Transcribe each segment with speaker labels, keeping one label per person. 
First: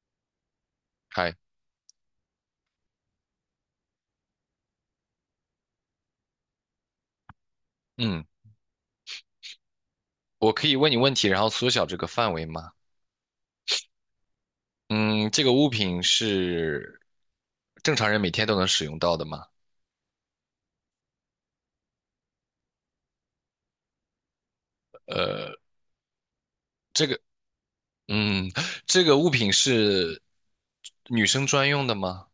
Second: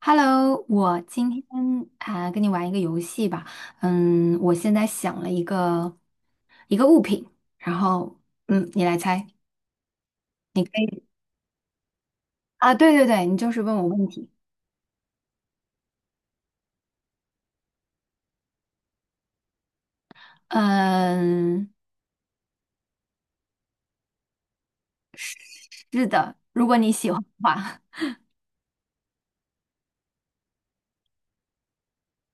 Speaker 1: Hello,我今
Speaker 2: 嗨，
Speaker 1: 天跟你玩一个游戏吧。我现在想了一个物品，然后
Speaker 2: 嗯，
Speaker 1: 你来猜，
Speaker 2: 我
Speaker 1: 你
Speaker 2: 可以
Speaker 1: 可
Speaker 2: 问你
Speaker 1: 以
Speaker 2: 问题，然后缩小这个范围吗？
Speaker 1: 对对对，你就是问我问题。
Speaker 2: 嗯，这个物品是正常人每天都能使用到的吗？
Speaker 1: 嗯，是的，如果你
Speaker 2: 这
Speaker 1: 喜
Speaker 2: 个，
Speaker 1: 欢的话，
Speaker 2: 嗯，这个物品是女生专用的吗？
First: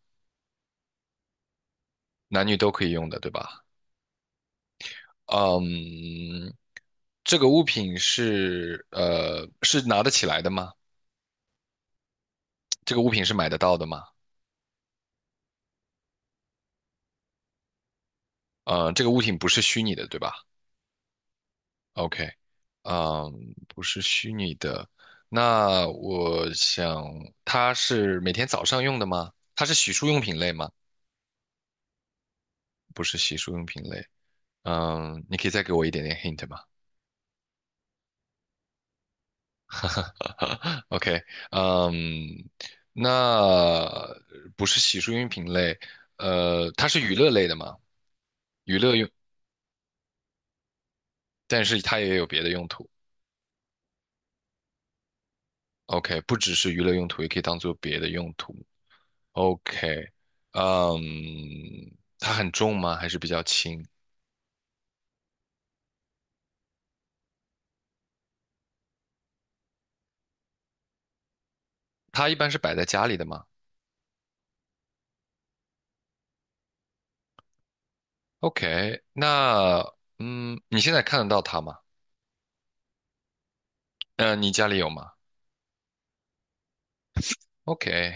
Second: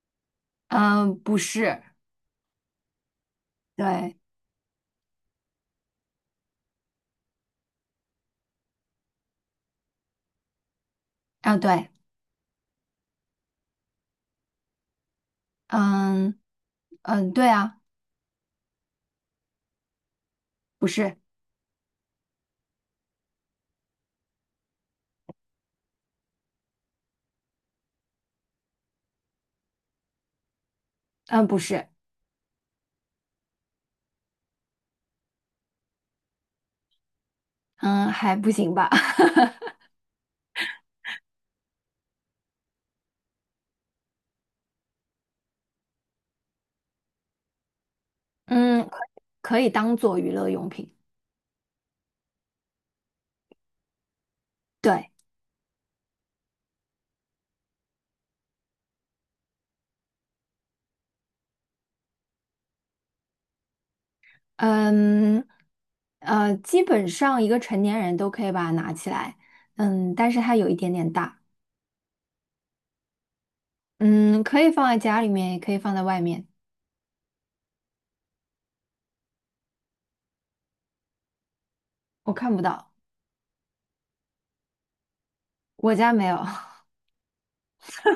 Speaker 1: 嗯，不是，
Speaker 2: 男女都可以用的，对吧？
Speaker 1: 对，
Speaker 2: 嗯，这个物品是拿得起来的吗？
Speaker 1: 啊对，
Speaker 2: 这个物品是买得到的吗？
Speaker 1: 嗯嗯，对啊，
Speaker 2: 这个物品不是虚拟的，对吧？
Speaker 1: 不是，
Speaker 2: OK,嗯，不是虚拟的。那我想，它是每天早上用的吗？它是洗漱用品类吗？
Speaker 1: 嗯不是，
Speaker 2: 不是洗漱用品类。嗯，你可以再给我一点点 hint 吗
Speaker 1: 嗯还不行吧，
Speaker 2: ？OK,嗯，那不是洗漱用品类，它是娱乐类的吗？娱
Speaker 1: 嗯，
Speaker 2: 乐
Speaker 1: 可以
Speaker 2: 用，
Speaker 1: 可以当做娱乐用品，
Speaker 2: 但是它也有别的用途。
Speaker 1: 对，
Speaker 2: OK,不只是娱乐用途，也可以当做别的用途。OK,嗯，它很重吗？还是比较轻？
Speaker 1: 嗯，基本上一个成年人都可以把它拿起来，嗯，但是它有一点点大，
Speaker 2: 它一般是摆在家里的吗
Speaker 1: 嗯，可以放在家里面，也可以放在外面，
Speaker 2: ？OK,那嗯，你现在看得到它吗？
Speaker 1: 我看不到，
Speaker 2: 嗯、你家里有吗
Speaker 1: 我家没有，
Speaker 2: ？OK,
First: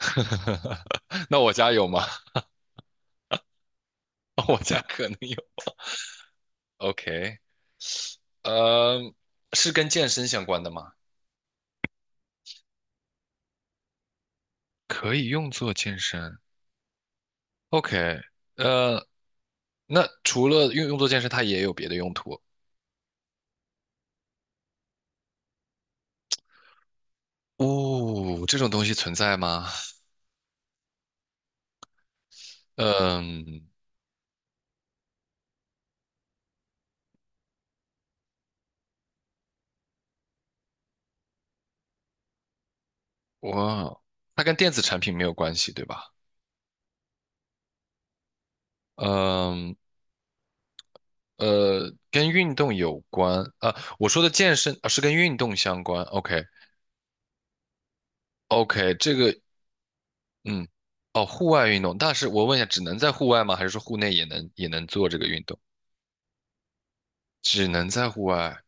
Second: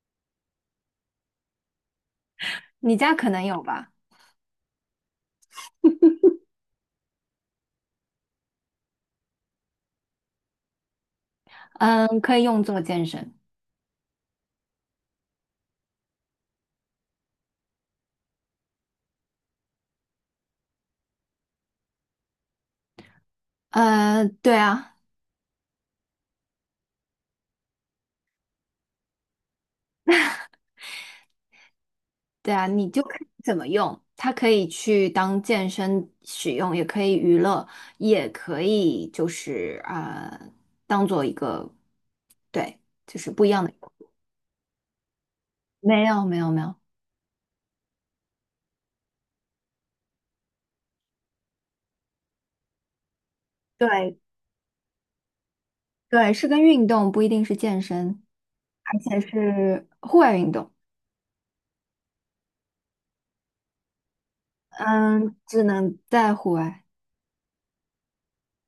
Speaker 2: 那我家有吗？
Speaker 1: 你家可能有吧，
Speaker 2: 我家可能有。OK,呃，是跟健身相关的吗？
Speaker 1: 嗯，可以用做健身，
Speaker 2: 可以用作健身。OK,呃，那除了用作健身，它也有别的用途。
Speaker 1: 对啊，
Speaker 2: 哦，这种东西存在吗？
Speaker 1: 对啊，你就看怎
Speaker 2: 嗯。
Speaker 1: 么用，它可以去当健身使用，也可以娱乐，也可以就是呃，当做一个，对，就是不一样的，
Speaker 2: 哇，它跟电子产品没有关系，对
Speaker 1: 没
Speaker 2: 吧？
Speaker 1: 有，没有，没有。
Speaker 2: 嗯，呃，跟运动有关啊。我
Speaker 1: 对，
Speaker 2: 说的健身啊，是跟运动相关。
Speaker 1: 对，是跟运动，不一定是健身，
Speaker 2: OK，OK，
Speaker 1: 而
Speaker 2: 这
Speaker 1: 且
Speaker 2: 个
Speaker 1: 是户外运
Speaker 2: 嗯，
Speaker 1: 动。
Speaker 2: 哦，户外运动，但是我问一下，只能在户外吗？还是说户内也能做这个
Speaker 1: 嗯，
Speaker 2: 运动？
Speaker 1: 只能在户外。
Speaker 2: 只能在户外。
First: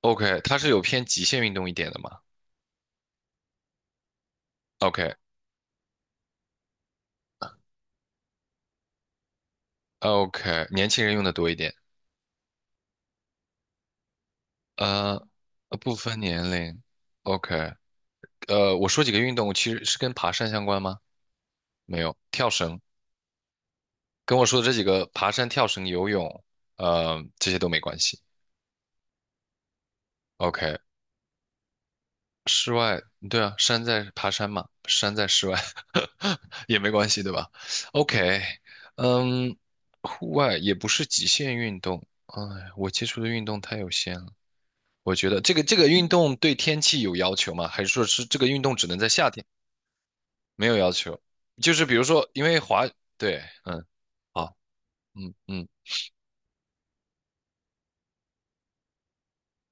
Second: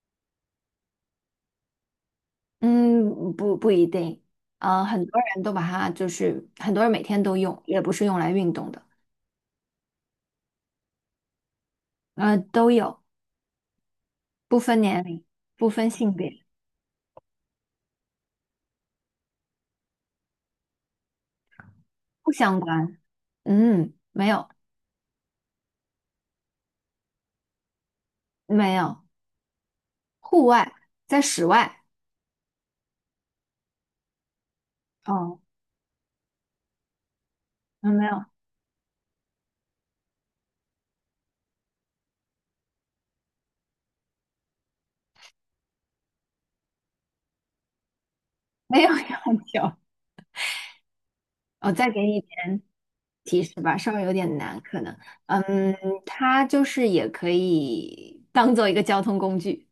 Speaker 2: OK,它是有偏极限运动一点的吗
Speaker 1: 嗯，不不一定。啊，
Speaker 2: ？OK，OK，
Speaker 1: 很多人每天都用，也不是用来运动的。
Speaker 2: 年轻人用的多一点。
Speaker 1: 呃，都有，不分年
Speaker 2: 呃，
Speaker 1: 龄，不分
Speaker 2: 不
Speaker 1: 性
Speaker 2: 分
Speaker 1: 别，
Speaker 2: 年龄。OK,呃，我说几个运动，其实是跟爬山相关吗？没有，
Speaker 1: 不
Speaker 2: 跳
Speaker 1: 相
Speaker 2: 绳。
Speaker 1: 关。嗯，没
Speaker 2: 跟我
Speaker 1: 有
Speaker 2: 说的这几个，爬山、跳绳、游泳，呃，这些都没关系。
Speaker 1: 没有，户外
Speaker 2: OK,
Speaker 1: 在室外。
Speaker 2: 室外，对啊，山在爬山嘛，山在
Speaker 1: 哦，
Speaker 2: 室外 也没关系，对吧
Speaker 1: 嗯，没有
Speaker 2: ？OK,嗯，户外也不是极限运动。哎，我接触的运动太有限了。我觉得这个运动对天气有要求吗？还是说是这个运动
Speaker 1: 没
Speaker 2: 只
Speaker 1: 有
Speaker 2: 能在
Speaker 1: 要
Speaker 2: 夏天？
Speaker 1: 求。
Speaker 2: 没有要求，
Speaker 1: 我
Speaker 2: 就是
Speaker 1: 再
Speaker 2: 比
Speaker 1: 给
Speaker 2: 如
Speaker 1: 你一
Speaker 2: 说，因为
Speaker 1: 点
Speaker 2: 滑，对，
Speaker 1: 提示吧，
Speaker 2: 嗯，
Speaker 1: 稍微有点
Speaker 2: 好，
Speaker 1: 难，可能，
Speaker 2: 嗯
Speaker 1: 嗯，
Speaker 2: 嗯，
Speaker 1: 它就是也可以当做一个交通工具。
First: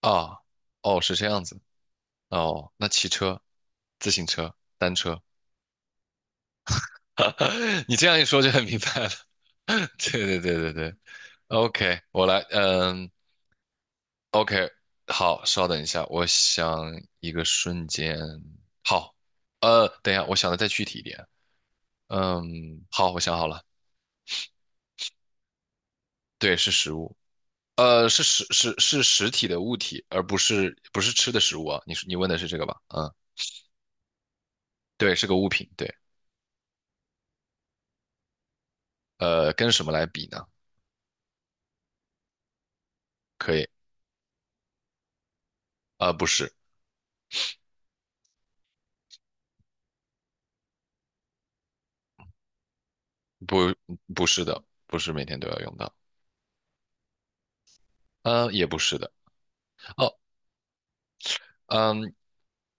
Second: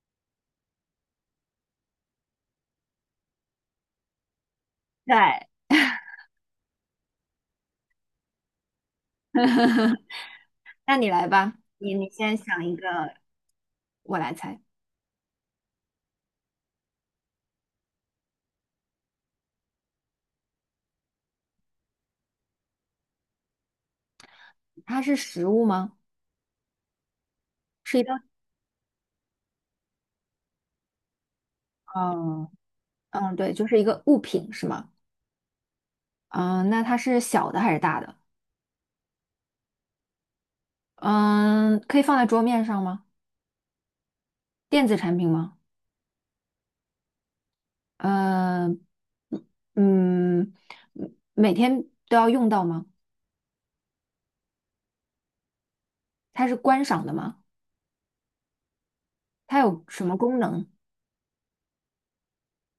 Speaker 2: 啊，哦，是这样子，哦，那骑车。自行车、单
Speaker 1: 对，
Speaker 2: 车。你这样一说就很明白了。对对对对对
Speaker 1: 那你来吧，你
Speaker 2: ，OK,
Speaker 1: 你
Speaker 2: 我
Speaker 1: 先
Speaker 2: 来，
Speaker 1: 想一
Speaker 2: 嗯
Speaker 1: 个，我来猜，
Speaker 2: ，OK,好，稍等一下，我想一个瞬间，好，呃，等一下，我想的再具体一点，嗯，好，我想好了，
Speaker 1: 它是食物吗？
Speaker 2: 对，是食物，
Speaker 1: 是一
Speaker 2: 呃，
Speaker 1: 道，
Speaker 2: 是是实体的物体，而不是吃的食物啊，你问的是
Speaker 1: 嗯
Speaker 2: 这个吧？嗯，
Speaker 1: 嗯，对，就是一个物品是吗？
Speaker 2: 对，是个物品，对，
Speaker 1: 嗯，那它是小的还是大的？
Speaker 2: 呃，跟什么来比呢？
Speaker 1: 嗯，可以放在桌面上吗？
Speaker 2: 可以，
Speaker 1: 电子产品吗？
Speaker 2: 呃，不是，
Speaker 1: 呃嗯嗯，每天都要用到吗？
Speaker 2: 不不是的，不是每天都要用到。
Speaker 1: 它是观赏的吗？
Speaker 2: 呃，也不是的。
Speaker 1: 它有什
Speaker 2: 哦，
Speaker 1: 么功能？
Speaker 2: 嗯，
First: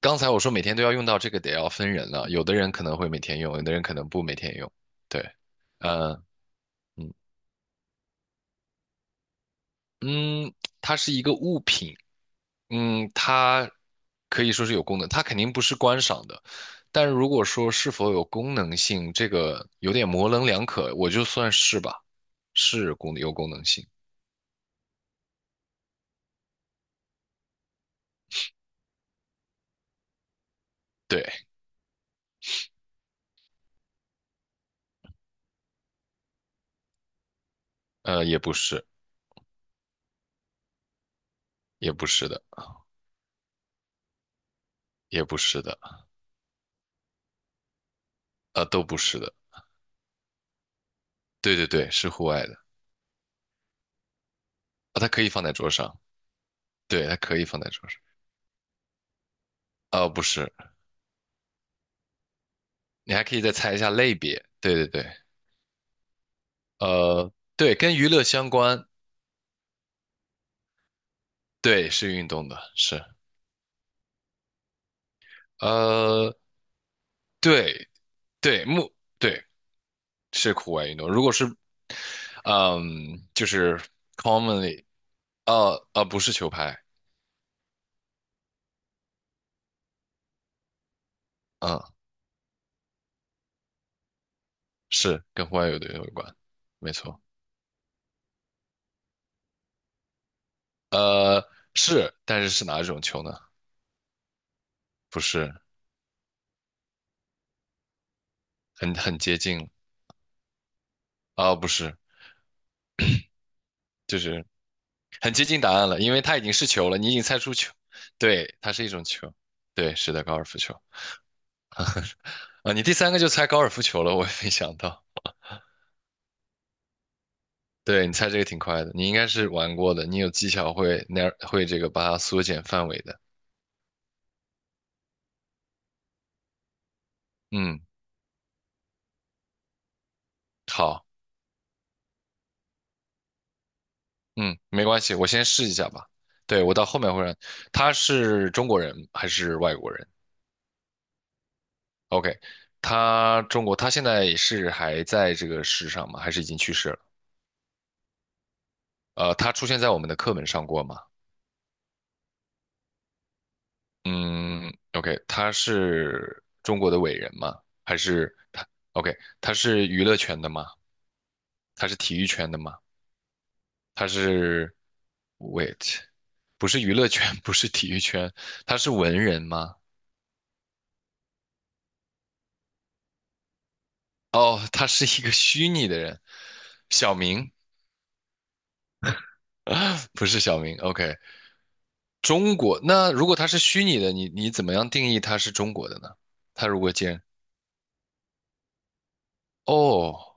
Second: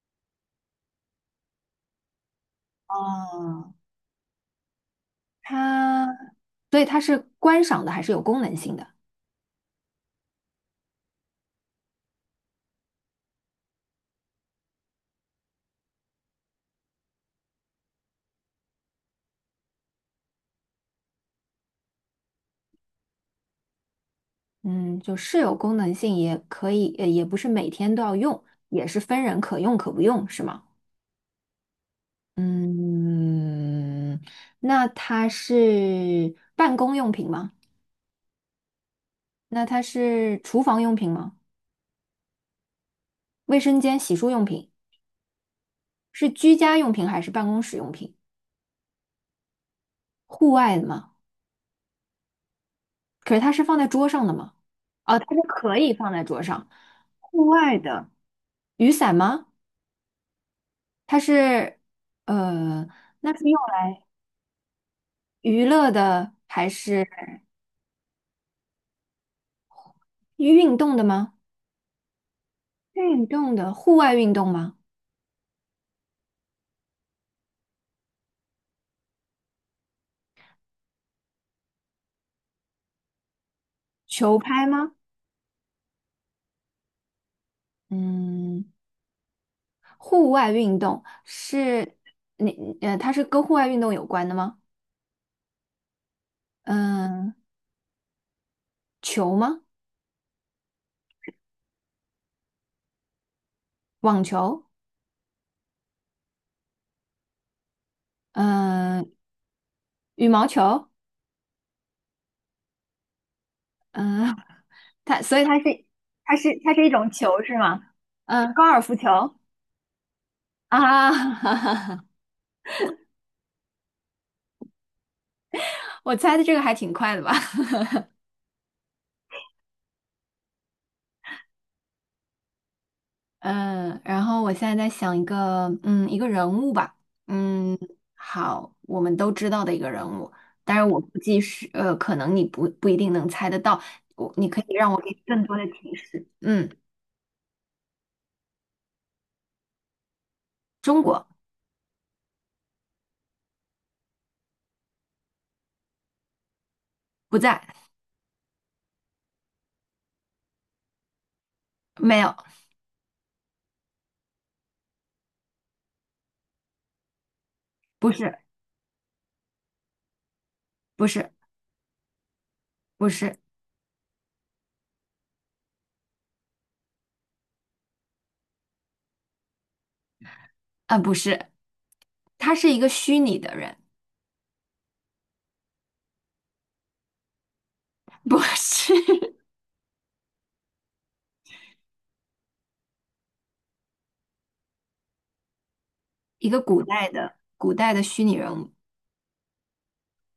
Speaker 2: 刚才我说每天都要用到这个，得要分人了。有的人可能会每天用，有的
Speaker 1: 哦，
Speaker 2: 人可能不每天用。对，
Speaker 1: 它，
Speaker 2: 呃，
Speaker 1: 所以它是观赏的，还是有功能性的。
Speaker 2: 嗯，它是一个物品，嗯，它可以说是有功能，它肯定不是观赏的。但如果说是否有功能性，这个有点模棱两可，我就算是吧，是有功能性。
Speaker 1: 嗯，就是有功能性，也可以，也不是每天都要用，也是分人可用可不用，是吗？
Speaker 2: 对，
Speaker 1: 嗯，那它是办公用品吗？
Speaker 2: 呃，也不是，
Speaker 1: 那它是厨房用品吗？
Speaker 2: 也不是的，
Speaker 1: 卫生间、洗漱用品，
Speaker 2: 也不是的，
Speaker 1: 是居家用品还是办公室用品？
Speaker 2: 呃，都不是的。
Speaker 1: 户外的吗？
Speaker 2: 对对对，是户外的，
Speaker 1: 可是它是放在桌上的吗？
Speaker 2: 啊，它
Speaker 1: 哦，
Speaker 2: 可
Speaker 1: 它
Speaker 2: 以
Speaker 1: 是
Speaker 2: 放在桌
Speaker 1: 可以
Speaker 2: 上。
Speaker 1: 放在桌上。
Speaker 2: 对，它可以
Speaker 1: 户
Speaker 2: 放在
Speaker 1: 外
Speaker 2: 桌上。
Speaker 1: 的，雨伞吗？
Speaker 2: 呃，不是，
Speaker 1: 它是呃，
Speaker 2: 你还
Speaker 1: 那
Speaker 2: 可以
Speaker 1: 是
Speaker 2: 再
Speaker 1: 用
Speaker 2: 猜一下
Speaker 1: 来
Speaker 2: 类别。对对对，
Speaker 1: 娱乐的还是
Speaker 2: 对，跟娱乐相关，
Speaker 1: 运动的吗？
Speaker 2: 对，是运动的，是，
Speaker 1: 运动的，户外运动吗？
Speaker 2: 呃，对对，对是户外运动。如果是，嗯，就是
Speaker 1: 球拍
Speaker 2: commonly,
Speaker 1: 吗？
Speaker 2: 不是球拍，
Speaker 1: 嗯，户外运动
Speaker 2: 嗯，
Speaker 1: 是你呃，它是跟户外运动有关的吗？
Speaker 2: 是跟户外运动有关，没错。
Speaker 1: 嗯、球吗？
Speaker 2: 呃，是，但是是哪种球呢？
Speaker 1: 网球？
Speaker 2: 不是，
Speaker 1: 嗯、
Speaker 2: 很接近了
Speaker 1: 羽毛球？
Speaker 2: 啊、不是，就是
Speaker 1: 它
Speaker 2: 很
Speaker 1: 所以
Speaker 2: 接
Speaker 1: 它
Speaker 2: 近
Speaker 1: 是
Speaker 2: 答案了，因为
Speaker 1: 它
Speaker 2: 它已
Speaker 1: 是
Speaker 2: 经是
Speaker 1: 它是
Speaker 2: 球
Speaker 1: 一
Speaker 2: 了，你
Speaker 1: 种
Speaker 2: 已经猜
Speaker 1: 球
Speaker 2: 出
Speaker 1: 是
Speaker 2: 球，
Speaker 1: 吗？嗯、
Speaker 2: 对，
Speaker 1: 高
Speaker 2: 它
Speaker 1: 尔
Speaker 2: 是一
Speaker 1: 夫
Speaker 2: 种球，
Speaker 1: 球
Speaker 2: 对，是的，高尔夫球
Speaker 1: 啊，
Speaker 2: 啊，你第三个就猜高尔夫球了，我也没想到，
Speaker 1: 我猜的这个还挺快的吧。
Speaker 2: 对，你猜这个挺快的，你应该是玩过的，你有技巧会会这个把它缩减范围的，
Speaker 1: 嗯，然后我现在在想一个，嗯，一个人物吧，嗯，
Speaker 2: 嗯，
Speaker 1: 好，我们都知道的一个人物，当然我
Speaker 2: 好，
Speaker 1: 估计是，呃，可能你不一定能猜得到，你
Speaker 2: 嗯，
Speaker 1: 可以
Speaker 2: 没
Speaker 1: 让我
Speaker 2: 关
Speaker 1: 给
Speaker 2: 系，
Speaker 1: 你
Speaker 2: 我
Speaker 1: 更
Speaker 2: 先
Speaker 1: 多
Speaker 2: 试
Speaker 1: 的
Speaker 2: 一下
Speaker 1: 提
Speaker 2: 吧，
Speaker 1: 示，
Speaker 2: 对，
Speaker 1: 嗯，
Speaker 2: 我到后面会让，他是中国人还是外国人
Speaker 1: 中国
Speaker 2: ？OK,他中国，他现在是还在这个世上吗？还是已经去世了？
Speaker 1: 不在，
Speaker 2: 呃，他出现在我们的课本上过吗？
Speaker 1: 没有，
Speaker 2: 嗯，OK,他是中国的伟人吗？还
Speaker 1: 不
Speaker 2: 是
Speaker 1: 是，
Speaker 2: 他？OK,他是娱乐圈的吗？
Speaker 1: 不是，
Speaker 2: 他是体育圈的吗？
Speaker 1: 不是，
Speaker 2: 他是，wait,不是娱乐圈，不是体育圈，他是文人吗？
Speaker 1: 啊，不是，他是一个虚拟的人，
Speaker 2: 哦，他是一个虚拟的人，小明，
Speaker 1: 不是
Speaker 2: 不是小明。OK,中国，那如果他是虚拟的，你怎么样定义他是中国的呢？
Speaker 1: 一个
Speaker 2: 他如果既然
Speaker 1: 古代的虚拟人物，
Speaker 2: 哦。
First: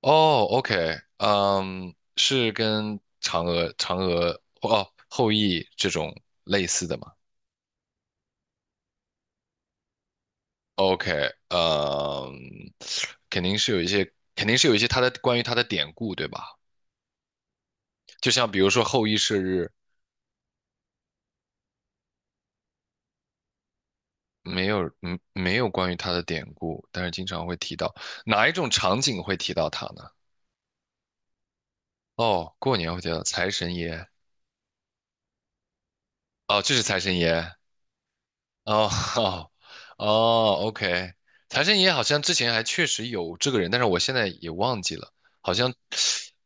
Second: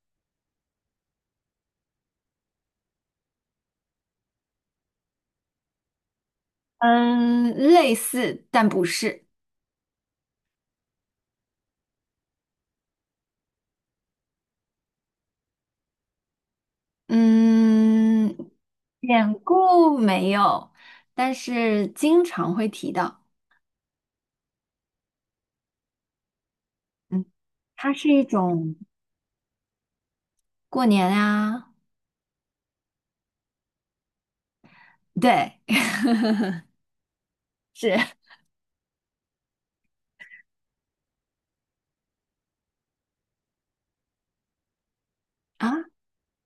Speaker 2: 哦，OK,嗯，是跟嫦娥、后羿这种类似的吗
Speaker 1: 嗯，类似但不是。
Speaker 2: ？OK,嗯，肯定是有一些它的关于它的典故，对吧？就
Speaker 1: 嗯，
Speaker 2: 像比如说后羿
Speaker 1: 典
Speaker 2: 射日，
Speaker 1: 故没有，但是经常会提到。
Speaker 2: 没有，嗯，没有关于他的典故，但是
Speaker 1: 嗯，
Speaker 2: 经常会提
Speaker 1: 它
Speaker 2: 到
Speaker 1: 是一
Speaker 2: 哪一种
Speaker 1: 种
Speaker 2: 场景会提到他呢？
Speaker 1: 过年啊，
Speaker 2: 哦，过年会提到财神爷，
Speaker 1: 对，
Speaker 2: 哦，这是财神爷，
Speaker 1: 是
Speaker 2: 哦 哦哦，OK,财神爷好像之前还确实有这个人，但是我现在也忘记了，好
Speaker 1: 啊，
Speaker 2: 像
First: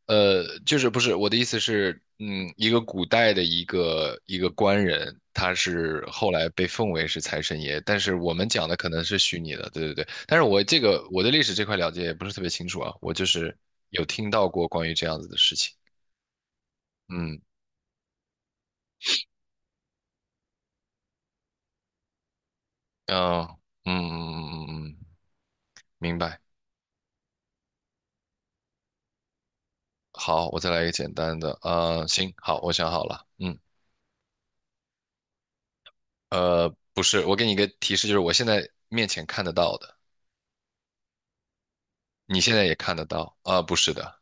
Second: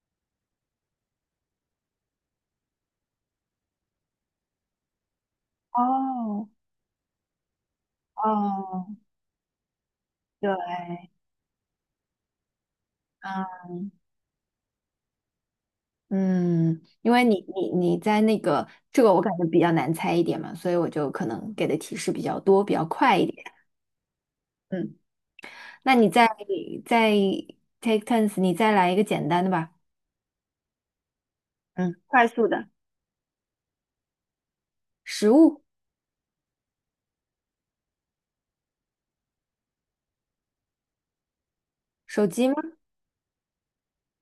Speaker 2: 就是不是我的意思是，嗯，一个古代的一个官人，他是后
Speaker 1: 哦
Speaker 2: 来被奉为是财神爷，但是我们讲的
Speaker 1: 哦，
Speaker 2: 可能是虚拟的，对对对，但是
Speaker 1: 对，
Speaker 2: 我对历史这块了解也不是特别清楚啊，我就是
Speaker 1: 啊，
Speaker 2: 有听到过关于这样子的事情，
Speaker 1: 嗯，因为
Speaker 2: 嗯，
Speaker 1: 你你你在那个这个我感觉比较难猜一点嘛，所以我就可能给的提示比较多，比较快一点。
Speaker 2: 哦，嗯嗯嗯
Speaker 1: 嗯，
Speaker 2: 嗯嗯，
Speaker 1: 那你
Speaker 2: 明白。
Speaker 1: 再 take turns,你再来一个简单的吧。
Speaker 2: 好，我再来一个简单的。
Speaker 1: 嗯，
Speaker 2: 呃，
Speaker 1: 快
Speaker 2: 行，
Speaker 1: 速
Speaker 2: 好，
Speaker 1: 的，
Speaker 2: 我想好了。嗯，
Speaker 1: 食物，
Speaker 2: 呃，不是，我给你一个提示，就是我现在面前看得到的，
Speaker 1: 手
Speaker 2: 你
Speaker 1: 机吗？
Speaker 2: 现在也看得到。啊、不是的，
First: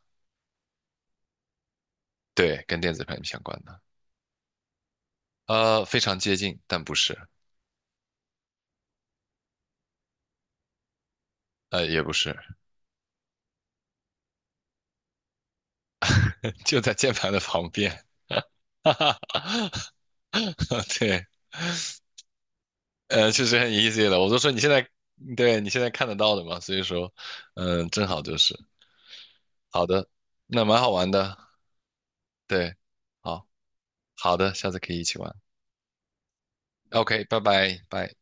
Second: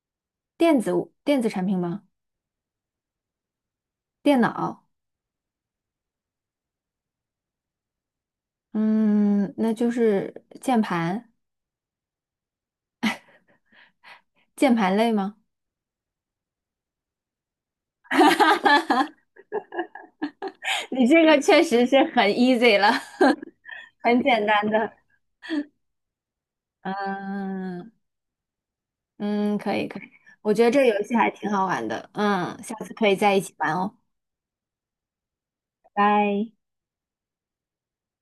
Speaker 1: 电子电子产品吗？
Speaker 2: 对，跟电子产品相关的。
Speaker 1: 电脑，
Speaker 2: 呃，非常接近，但不是，
Speaker 1: 嗯，那就是键盘，
Speaker 2: 呃，也不是，
Speaker 1: 键盘类吗？
Speaker 2: 就在键盘的旁边。哈哈哈，
Speaker 1: 你这
Speaker 2: 对，
Speaker 1: 个确实是很 easy 了，
Speaker 2: 呃，确实很 easy 了，
Speaker 1: 很
Speaker 2: 我都
Speaker 1: 简
Speaker 2: 说你
Speaker 1: 单
Speaker 2: 现在，
Speaker 1: 的。
Speaker 2: 对，你现在看得到的嘛，所以说，嗯、
Speaker 1: 嗯
Speaker 2: 正好就是。
Speaker 1: 嗯，可
Speaker 2: 好
Speaker 1: 以可以，
Speaker 2: 的，
Speaker 1: 我觉
Speaker 2: 那
Speaker 1: 得这
Speaker 2: 蛮
Speaker 1: 个
Speaker 2: 好
Speaker 1: 游
Speaker 2: 玩
Speaker 1: 戏还
Speaker 2: 的。
Speaker 1: 挺好玩的。嗯，下
Speaker 2: 对，
Speaker 1: 次可以在一
Speaker 2: 好，
Speaker 1: 起玩哦，
Speaker 2: 好的，下次可以一起玩。
Speaker 1: 拜拜。
Speaker 2: OK,拜拜，拜。